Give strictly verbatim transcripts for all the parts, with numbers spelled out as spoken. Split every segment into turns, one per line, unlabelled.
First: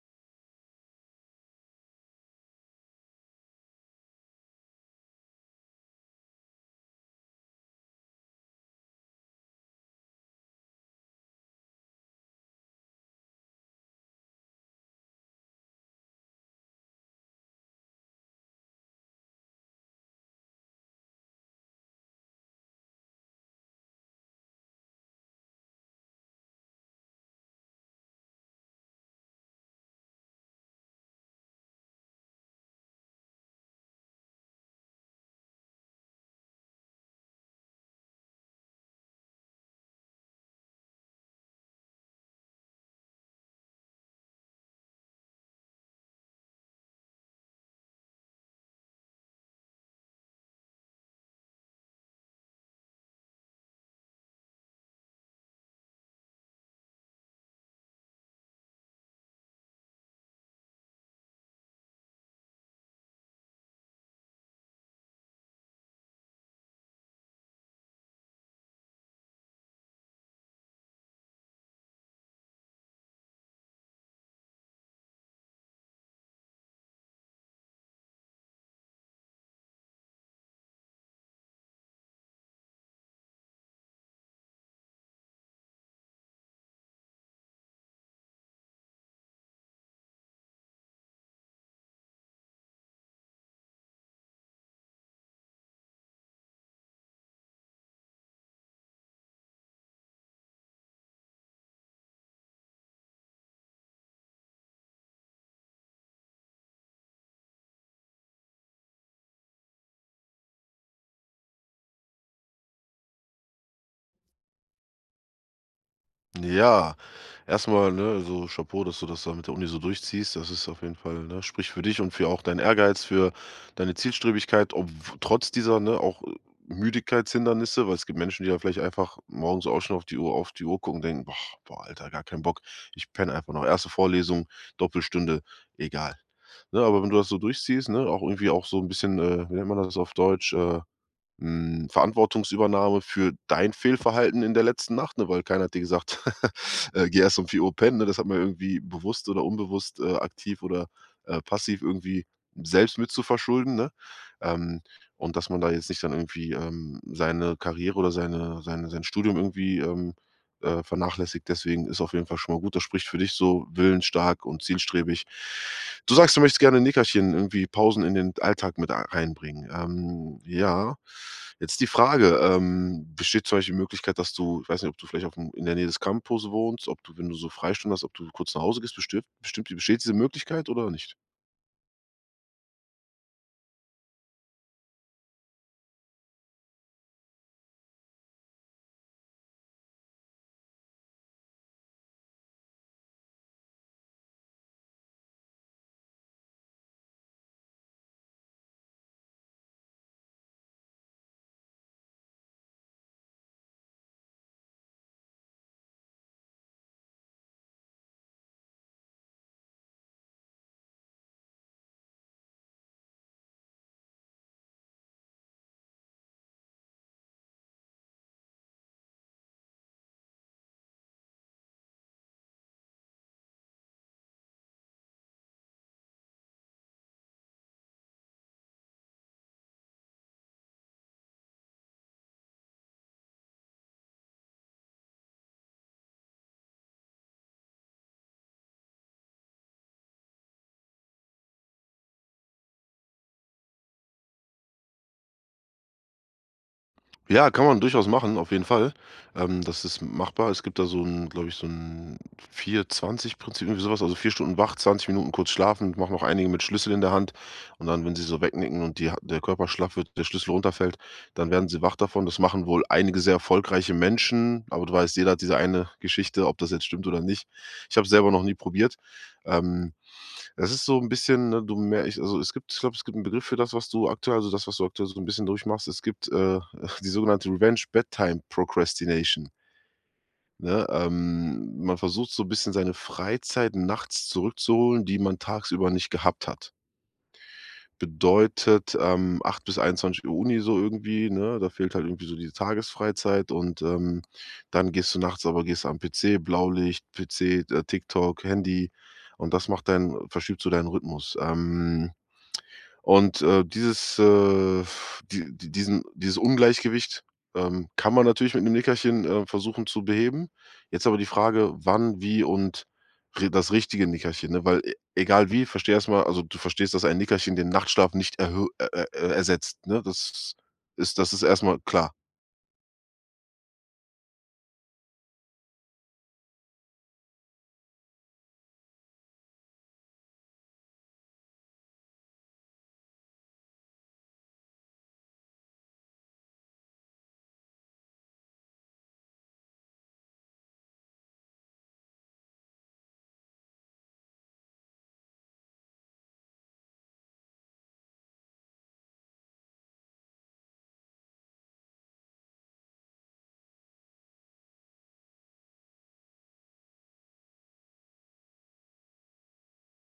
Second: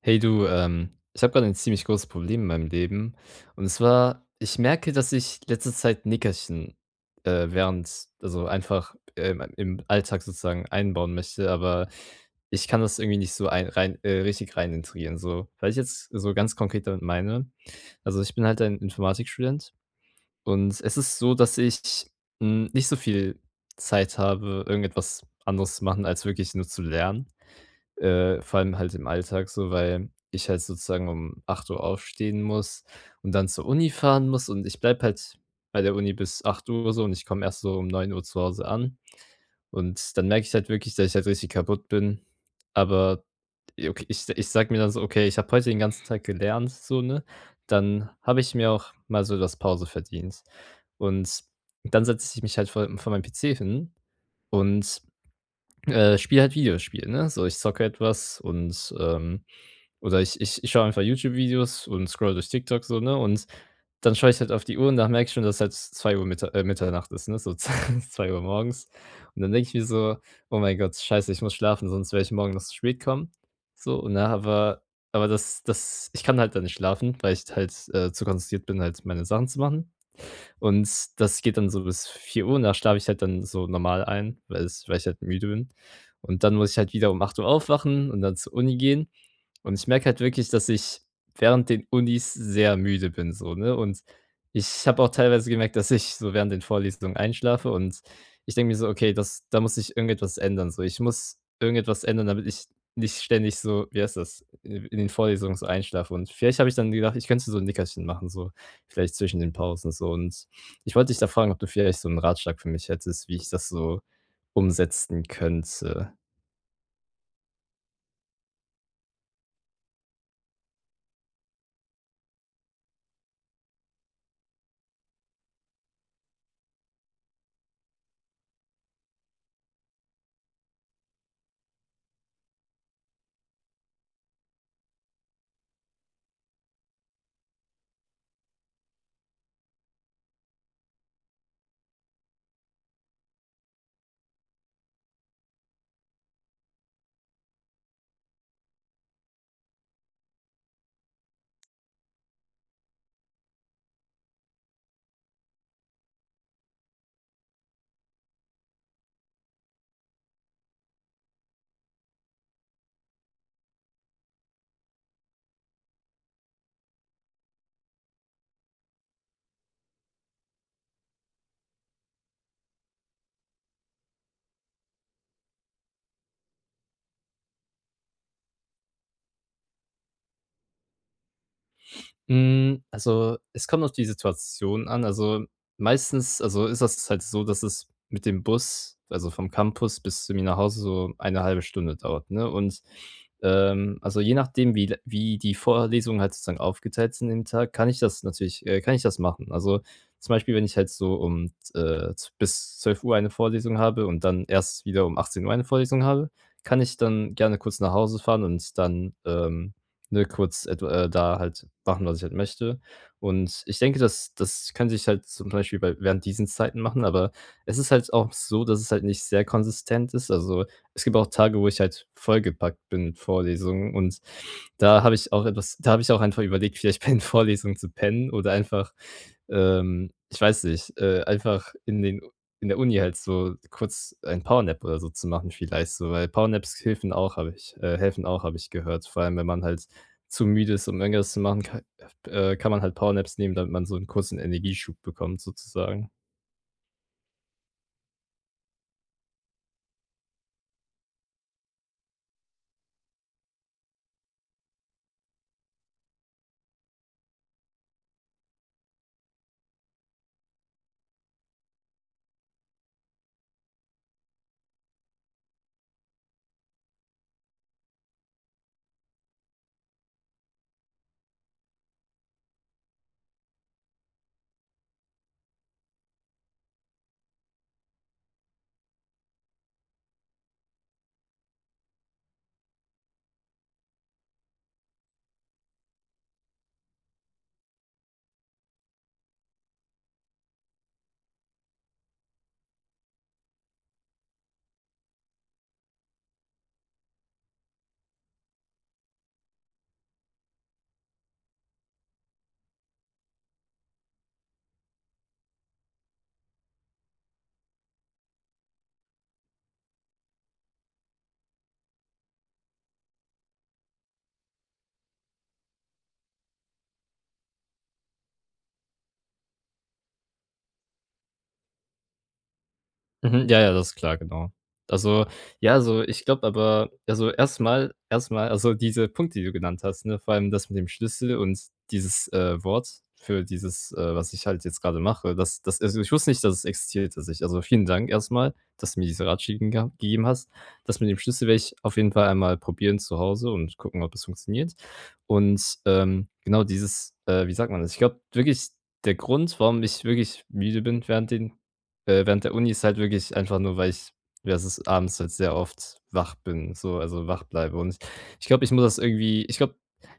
Hey du, ähm, ich habe gerade ein ziemlich großes Problem in meinem Leben. Und zwar, ich merke, dass ich letzte Zeit Nickerchen äh, während, also einfach ähm, im Alltag sozusagen einbauen möchte, aber ich kann das irgendwie nicht so ein, rein, äh, richtig rein integrieren. So, weil ich jetzt so ganz konkret damit meine. Also ich bin halt ein Informatikstudent und es ist so, dass ich mh, nicht so viel Zeit habe, irgendetwas anderes zu machen, als wirklich nur zu lernen. Äh, vor allem halt im Alltag so, weil ich halt sozusagen um acht Uhr aufstehen muss und dann zur Uni fahren muss und ich bleibe halt bei der Uni bis acht Uhr so und ich komme erst so um neun Uhr zu Hause an und dann merke ich halt wirklich, dass ich halt richtig kaputt bin. Aber j okay, ich ich sage mir dann so: „Okay, ich habe heute den ganzen Tag gelernt“, so, ne? Dann habe ich mir auch mal so etwas Pause verdient. Und dann setze ich mich halt vor vor meinen P C hin und äh, spiele halt Videospiele, ne? So, ich zocke etwas und, ähm oder ich ich ich schaue einfach YouTube-Videos und scroll durch TikTok so, ne? Und dann schaue ich halt auf die Uhr und dann merke ich schon, dass halt zwei Uhr Mitta äh, Mitternacht ist, ne? So zwei Uhr morgens. Und dann denke ich mir so: „Oh mein Gott, scheiße, ich muss schlafen, sonst werde ich morgen noch zu spät kommen.“ So, und dann aber aber das das ich kann halt dann nicht schlafen, weil ich halt, äh, zu konzentriert bin, halt meine Sachen zu machen. Und das geht dann so bis vier Uhr und da schlafe ich halt dann so normal ein, weil es weil ich halt müde bin. Und dann muss ich halt wieder um acht Uhr aufwachen und dann zur Uni gehen. Und ich merke halt wirklich, dass ich während den Unis sehr müde bin so, ne? Und ich habe auch teilweise gemerkt, dass ich so während den Vorlesungen einschlafe und ich denke mir so: „Okay, das da muss ich irgendetwas ändern so. Ich muss irgendetwas ändern, damit ich nicht ständig so wie heißt das, in in den Vorlesungen so einschlafe.“ Und vielleicht habe ich dann gedacht, ich könnte so 'n Nickerchen machen so, vielleicht zwischen den Pausen so und ich wollte dich da fragen, ob du vielleicht so einen Ratschlag für mich hättest, wie ich das so umsetzen könnte?
Ja, erstmal, ne, so Chapeau, dass du das da mit der Uni so durchziehst. Das ist auf jeden Fall, ne, spricht für dich und für auch deinen Ehrgeiz, für deine Zielstrebigkeit, ob trotz dieser, ne, auch äh, Müdigkeitshindernisse, weil es gibt Menschen, die ja vielleicht einfach morgens auch schon auf die Uhr, auf die Uhr gucken und denken, boah, boah, Alter, gar keinen Bock. Ich penne einfach noch. Erste Vorlesung, Doppelstunde, egal. Ne, aber wenn du das so durchziehst, ne, auch irgendwie auch so ein bisschen, äh, wie nennt man das auf Deutsch, äh, hm, Verantwortungsübernahme für dein Fehlverhalten in der letzten Nacht, ne? Weil keiner hat dir gesagt: „Äh, geh erst um vier Uhr pennen", ne? Das hat man irgendwie bewusst oder unbewusst, äh, aktiv oder, äh, passiv irgendwie selbst mit zu verschulden, ne? Ähm, und dass man da jetzt nicht dann irgendwie, ähm, seine Karriere oder seine seine sein Studium irgendwie, ähm äh, vernachlässigt. Deswegen ist auf jeden Fall schon mal gut. Das spricht für dich so willensstark und zielstrebig. Du sagst, du möchtest gerne ein Nickerchen irgendwie Pausen in den Alltag mit a- reinbringen. Ähm, ja, jetzt die Frage, ähm, besteht zum Beispiel die Möglichkeit, dass du, ich weiß nicht, ob du vielleicht auf dem, in der Nähe des Campus wohnst, ob du, wenn du so Freistunden hast, ob du kurz nach Hause gehst, bestimmt, bestimmt, besteht diese Möglichkeit oder nicht?
Hm, also, es kommt auf die Situation an. Also, meistens also, ist das halt so, dass es mit dem Bus, also, vom Campus bis zu mir nach Hause so eine halbe Stunde dauert, ne? Und, ähm, also, je nachdem, wie l wie die Vorlesungen halt sozusagen aufgeteilt sind im Tag, kann ich das natürlich äh, kann ich das machen. Also, zum Beispiel, wenn ich halt so um, äh, z bis zwölf Uhr eine Vorlesung habe und dann erst wieder um achtzehn Uhr eine Vorlesung habe, kann ich dann gerne kurz nach Hause fahren und dann, ähm ne, kurz et äh, da halt machen, was ich halt möchte. Und ich denke, dass das könnte ich halt zum Beispiel bei während diesen Zeiten machen, aber es ist halt auch so, dass es halt nicht sehr konsistent ist. Also, es gibt auch Tage, wo ich halt vollgepackt bin mit Vorlesungen und da habe ich auch etwas da habe ich auch einfach überlegt, vielleicht bei den Vorlesungen zu pennen oder einfach, ähm, ich weiß nicht, äh, einfach in den in der Uni halt so kurz ein Powernap oder so zu machen vielleicht so, weil Powernaps helfen auch, habe ich äh, helfen auch, habe ich gehört, vor allem, wenn man halt zu müde ist, um irgendwas zu machen, ka äh, kann man halt Powernaps nehmen, damit man so einen kurzen Energieschub bekommt sozusagen.
Ja, kann man durchaus machen, auf jeden Fall. Ähm, das ist machbar. Es gibt da so ein, glaube ich, so ein vier zwanzig Prinzip irgendwie so. Also vier Stunden wach, zwanzig Minuten kurz schlafen, machen auch einige mit Schlüssel in der Hand. Und dann, wenn sie so wegnicken und die Ha der Körper schlaff wird, der Schlüssel runterfällt, dann werden sie wach davon. Das machen wohl einige sehr erfolgreiche Menschen, aber du weißt, jeder hat diese eine Geschichte, ob das jetzt stimmt oder nicht. Ich habe es selber noch nie probiert. Ähm das ist so ein bisschen, ne, du mehr ich also, es gibt, ich glaube, es gibt einen Begriff für das, was du aktuell also, das, was du aktuell so ein bisschen durchmachst. Es gibt, äh, die sogenannte Revenge Bedtime Procrastination, ne? Ähm, man versucht so ein bisschen seine Freizeit nachts zurückzuholen, die man tagsüber nicht gehabt hat. Bedeutet, ähm, acht bis einundzwanzig Uhr Uni so irgendwie, ne? Da fehlt halt irgendwie so die Tagesfreizeit und, ähm, dann gehst du nachts aber gehst am P C, Blaulicht, P C, äh, TikTok, Handy und das macht deinen verschiebt so deinen Rhythmus. Ähm und, äh, dieses, äh, die die diesen dieses Ungleichgewicht, ähm, kann man natürlich mit einem Nickerchen, äh, versuchen zu beheben. Jetzt aber die Frage, wann, wie und ri das richtige Nickerchen, ne? Weil e egal wie, verstehe erst mal also, du verstehst, dass ein Nickerchen den Nachtschlaf nicht erhö äh, äh, ersetzt, ne? Das ist das ist erstmal klar.
Mhm, ja, ja, das ist klar, genau. Also, ja, also, ich glaube aber also, erstmal, erstmal, also, diese Punkte, die du genannt hast, ne, vor allem das mit dem Schlüssel und dieses, äh, Wort für dieses, äh, was ich halt jetzt gerade mache, das das also, ich wusste nicht, dass es existiert dass ich, also, vielen Dank erstmal, dass du mir diese Ratschläge geha gegeben hast. Das mit dem Schlüssel werde ich auf jeden Fall einmal probieren zu Hause und gucken, ob es funktioniert. Und, ähm, genau dieses, äh, wie sagt man das? Ich glaube wirklich, der Grund, warum ich wirklich müde bin während den äh, während der Uni ist halt wirklich einfach nur, weil ich ja, es ist abends halt sehr oft wach bin, so also wach bleibe und ich ich glaube, ich muss das irgendwie ich glaube,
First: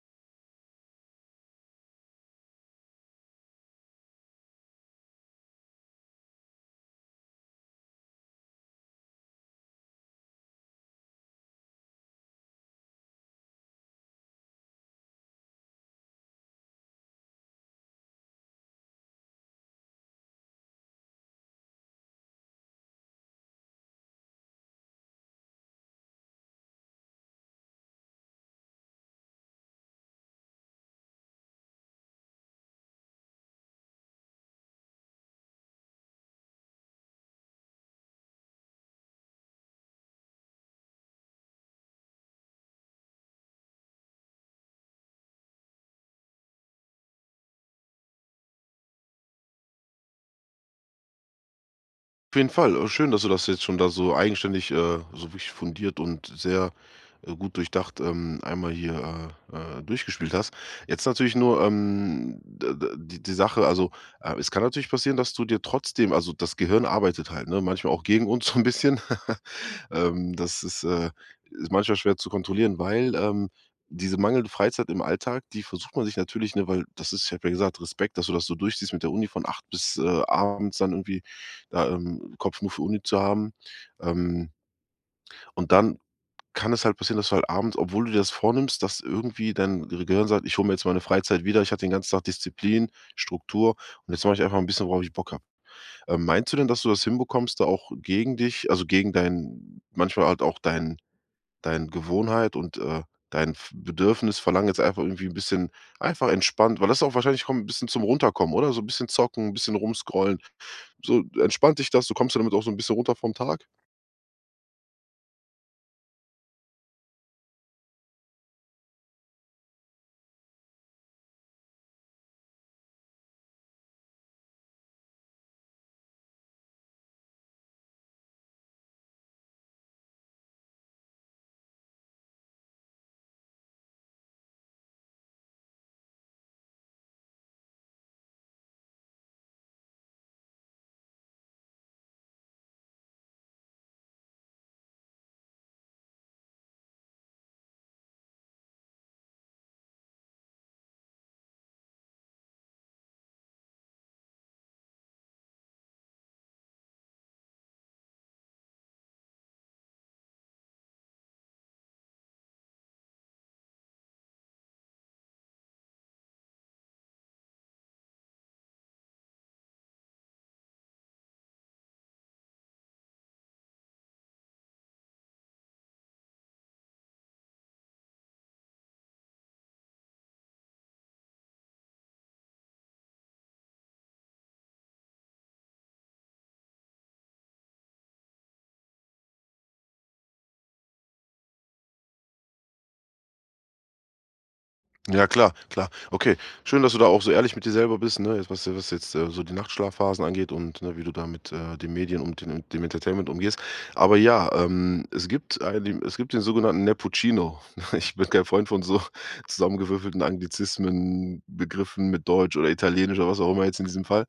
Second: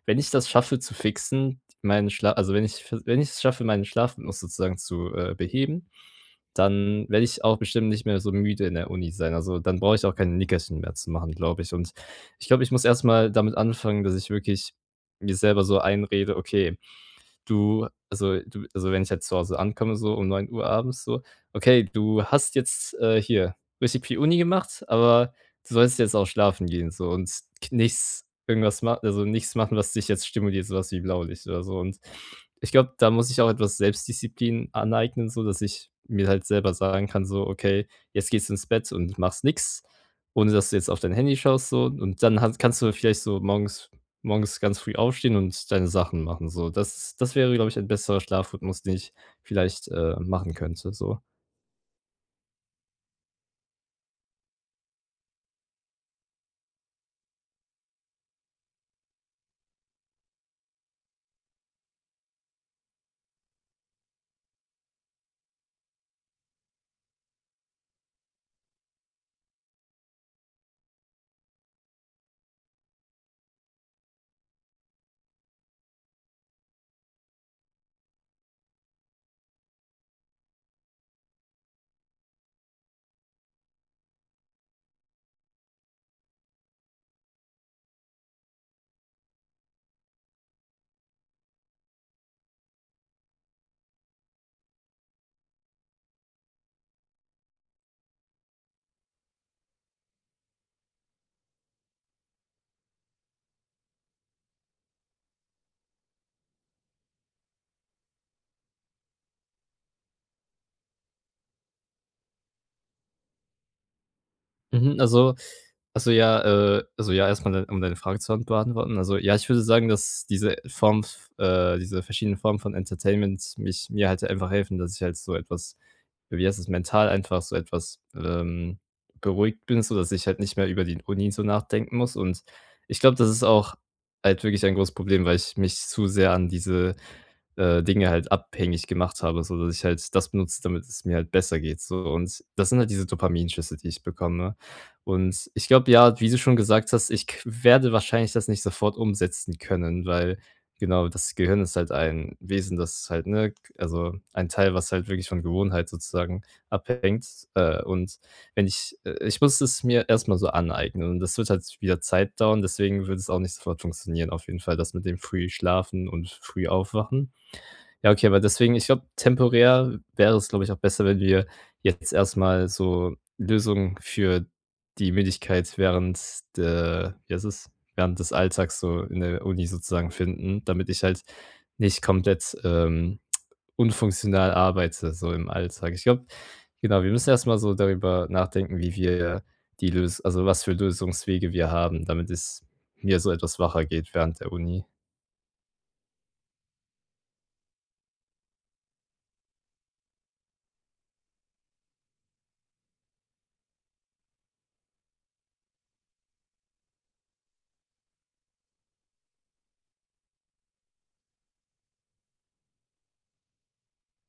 wenn ich das schaffe zu fixen, meinen Schlaf, also wenn ich f wenn ich es schaffe, meinen Schlafrhythmus sozusagen zu, äh, beheben, dann werde ich auch bestimmt nicht mehr so müde in der Uni sein. Also, dann brauche ich auch keine Nickerchen mehr zu machen, glaube ich und ich glaube, ich muss erst mal damit anfangen, dass ich wirklich mir selber so einrede: „Okay, du also du also, wenn ich jetzt zu Hause ankomme, so um neun Uhr abends so: Okay, du hast jetzt, äh, hier richtig viel Uni gemacht, aber du sollst jetzt auch schlafen gehen so und k nichts irgendwas machen also, nichts machen, was dich jetzt stimuliert, so was wie Blaulicht oder so.“ Und ich glaube, da muss ich auch etwas Selbstdisziplin aneignen, so dass ich mir halt selber sagen kann so: „Okay, jetzt gehst du ins Bett und machst nichts ohne dass du jetzt auf dein Handy schaust so und dann hast kannst du vielleicht so morgens morgens ganz früh aufstehen und deine Sachen machen so. Das das wäre, glaube ich, ein besserer Schlafrhythmus, den ich vielleicht, äh, machen könnte so.“
Auf jeden Fall. Äh, schön, dass du das jetzt schon da so eigenständig, äh, so wirklich fundiert und sehr, äh, gut durchdacht, ähm, einmal hier, äh, äh, durchgespielt hast. Jetzt natürlich nur, ähm, d d die die Sache, also, äh, es kann natürlich passieren, dass du dir trotzdem also, das Gehirn arbeitet halt, ne, manchmal auch gegen uns so ein bisschen. Ähm, das ist, äh ist manchmal schwer zu kontrollieren, weil, ähm, diese mangelnde Freizeit im Alltag, die versucht man sich natürlich, ne, weil das ist ich habe ja gesagt, Respekt, dass du das so durchziehst mit der Uni von acht bis, äh, abends dann irgendwie da, ähm, Kopf nur für Uni zu haben. Ähm, und dann kann es halt passieren, dass du halt abends, obwohl du dir das vornimmst, dass irgendwie dein Gehirn sagt: „Ich hole mir jetzt meine Freizeit wieder. Ich hatte den ganzen Tag Disziplin, Struktur und jetzt mache ich einfach ein bisschen, worauf ich Bock habe." Ähm, meinst du denn, dass du das hinbekommst, da auch gegen dich also, gegen dein manchmal halt auch dein dein Gewohnheit und, äh, dein F Bedürfnis verlangen jetzt einfach irgendwie ein bisschen einfach entspannt weil das auch wahrscheinlich kommt ein bisschen zum Runterkommen, oder? So ein bisschen zocken, ein bisschen rumscrollen. So entspannt dich das, du kommst ja damit auch so ein bisschen runter vom Tag?
Mhm, also also ja, äh also ja, erstmal mal um deine Frage zu beantworten. Also, ja, ich würde sagen, dass diese Form f äh, diese verschiedenen Formen von Entertainment mich mir halt einfach helfen, dass ich halt so etwas wie heißt es, mental einfach so etwas, ähm, beruhigt bin, so dass ich halt nicht mehr über die Uni so nachdenken muss. Und ich glaube, das ist auch halt wirklich ein großes Problem, weil ich mich zu sehr an diese, äh, Dinge halt abhängig gemacht habe, so dass ich halt das benutze, damit es mir halt besser geht so. Und das sind halt diese Dopaminschüsse, die ich bekomme. Und ich glaube, ja, wie du schon gesagt hast, ich k werde wahrscheinlich das nicht sofort umsetzen können, weil genau, das Gehirn ist halt ein Wesen, das halt, ne also ein Teil, was halt wirklich von Gewohnheit sozusagen abhängt. Äh, und wenn ich äh, Ich muss es mir erst mal so aneignen und das wird halt wieder Zeit dauern, deswegen wird es auch nicht sofort funktionieren, auf jeden Fall das mit dem früh Schlafen und früh Aufwachen. Ja, okay, aber deswegen ich glaube, temporär wäre es, glaube ich, auch besser, wenn wir jetzt erst mal so Lösungen für die Müdigkeit während der wie heißt es? Während des Alltags so in der Uni sozusagen finden, damit ich halt nicht komplett, ähm, unfunktional arbeite so im Alltag. Ich glaube genau, wir müssen erst mal so darüber nachdenken, wie wir die Lös also was für Lösungswege wir haben, damit es mir so etwas wacher geht während der Uni.
Ja, klar, klar. Okay, schön, dass du da auch so ehrlich mit dir selber bist, ne? Jetzt, was was jetzt, äh, so die Nachtschlafphasen angeht und, ne, wie du da mit, äh, den Medien und den dem Entertainment umgehst. Aber ja, ähm, es gibt einen es gibt den sogenannten Nepocino. Ich bin kein Freund von so zusammengewürfelten Anglizismen, Begriffen mit Deutsch oder Italienisch oder was auch immer jetzt in diesem Fall.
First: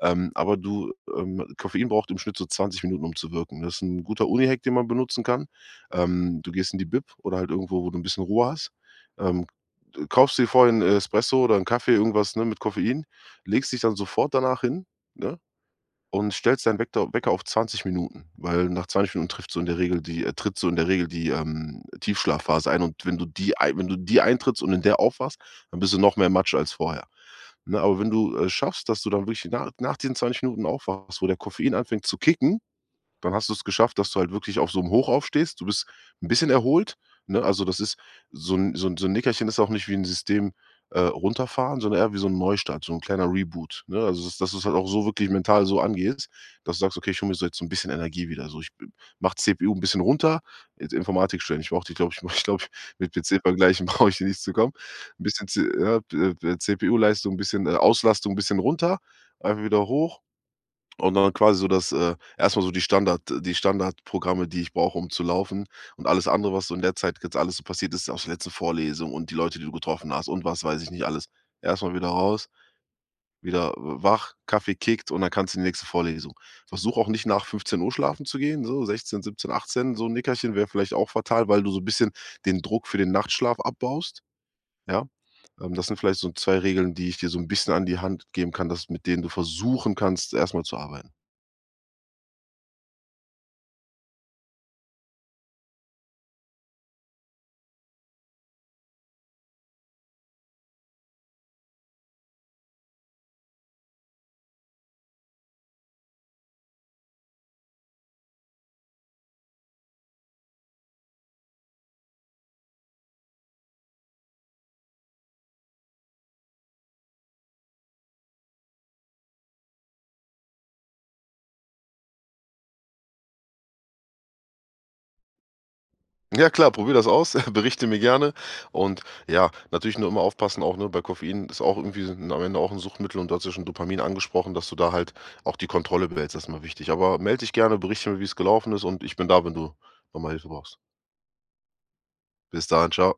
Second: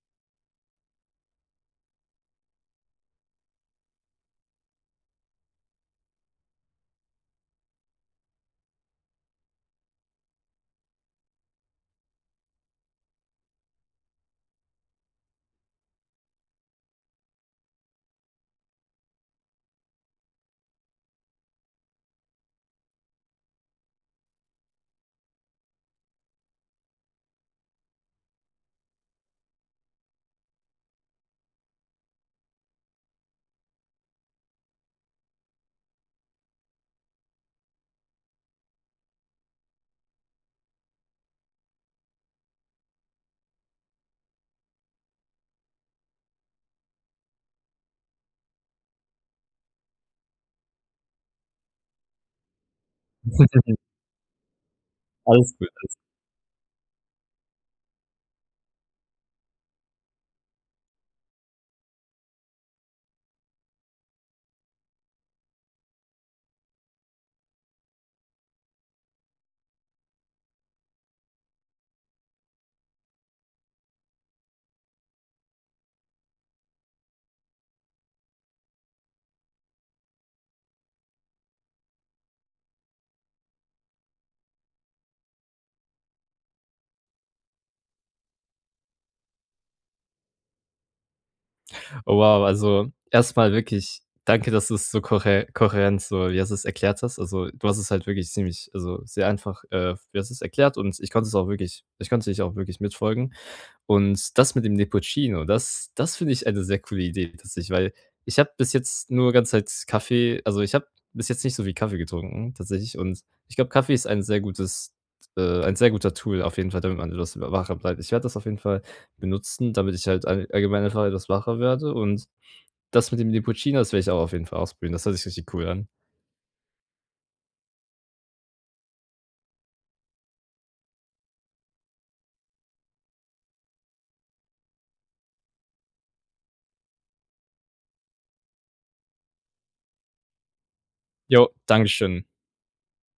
Ähm, aber du, ähm Koffein braucht im Schnitt so zwanzig Minuten, um zu wirken. Das ist ein guter Uni-Hack, den man benutzen kann. Ähm, du gehst in die Bib oder halt irgendwo, wo du ein bisschen Ruhe hast. ähm Du kaufst dir vorhin äh, Espresso oder 'n Kaffee, irgendwas, ne, mit Koffein, legst dich dann sofort danach hin, ne, und stellst deinen Weckter Wecker auf zwanzig Minuten, weil nach zwanzig Minuten trifft so in der Regel die äh, tritt so in der Regel die, ähm, Tiefschlafphase ein. Und wenn du die ei wenn du die eintrittst und in der aufwachst, dann bist du noch mehr Matsch als vorher, ne? Aber wenn du, äh, schaffst, dass du dann wirklich nach nach diesen zwanzig Minuten aufwachst, wo der Koffein anfängt zu kicken, dann hast du es geschafft, dass du halt wirklich auf so 'm Hoch aufstehst. Du bist 'n bisschen erholt, ne? Also, das ist so 'n so 'n so 'n Nickerchen ist auch nicht wie 'n System, äh, runterfahren, sondern eher wie so 'n Neustart, so 'n kleiner Reboot, ne? Also, dass dass du's halt auch so wirklich mental so angehst, dass du sagst: „Okay, ich hole mir so jetzt so 'n bisschen Energie wieder. So, ich b mache C P U 'n bisschen runter, jetzt Informatik stellen." Ich brauche die, glaube ich, ich glaube, mit P C vergleichen brauche ich dir nicht zu kommen. 'N bisschen
Alles.
C ja, äh, C P U-Leistung, 'n bisschen, äh, Auslastung, 'n bisschen runter, einfach wieder hoch und dann quasi so das äh, erst so die Standard die Standardprogramme, die ich brauche, um zu laufen und alles andere, was so in der Zeit jetzt alles so passiert ist aus der letzten Vorlesung und die Leute, die du getroffen hast und was weiß ich nicht alles. Erstmal wieder raus, wieder wach, Kaffee kickt und dann kannst du in die nächste Vorlesung. Versuch auch nicht nach fünfzehn Uhr schlafen zu gehen, so sechzehn, siebzehn, achtzehn, so ein Nickerchen wäre vielleicht auch fatal, weil du so 'n bisschen den Druck für den Nachtschlaf abbaust, ja? Ähm, das sind vielleicht so zwei Regeln, die ich dir so ein bisschen an die Hand geben kann, dass mit denen du versuchen kannst, erstmal zu arbeiten.
Oh, wow, also erstmal wirklich danke, dass du es so kohä kohärent so wie hast du es erklärt hast. Also, du hast es halt wirklich ziemlich also, sehr einfach, äh, wie hast du es erklärt und ich konnte es auch wirklich ich konnte dich auch wirklich mitfolgen. Und das mit dem Nepocino, das das finde ich eine sehr coole Idee tatsächlich, weil ich habe bis jetzt nur ganze Zeit Kaffee also, ich habe bis jetzt nicht so viel Kaffee getrunken tatsächlich und ich glaube, Kaffee ist ein sehr gutes äh, ein sehr guter Tool auf jeden Fall, damit man etwas wa wacher bleibt. Ich werde das auf jeden Fall benutzen, damit ich halt all allgemein einfach etwas wacher werde und das mit dem Nepocino, das werde ich auch auf jeden Fall ausprobieren. Das hört sich richtig cool an.
Ja klar, probier das aus, berichte mir gerne. Und ja, natürlich nur immer aufpassen auch, ne, bei Koffein ist auch irgendwie s am Ende auch ein Suchtmittel und du hast ja schon Dopamin angesprochen, dass du da halt auch die Kontrolle behältst, das ist mal wichtig. Aber melde dich gerne, berichte mir, wie es gelaufen ist und ich bin da, wenn du nochmal Hilfe brauchst.
Jo, Dankeschön.
Bis dahin, Ciao.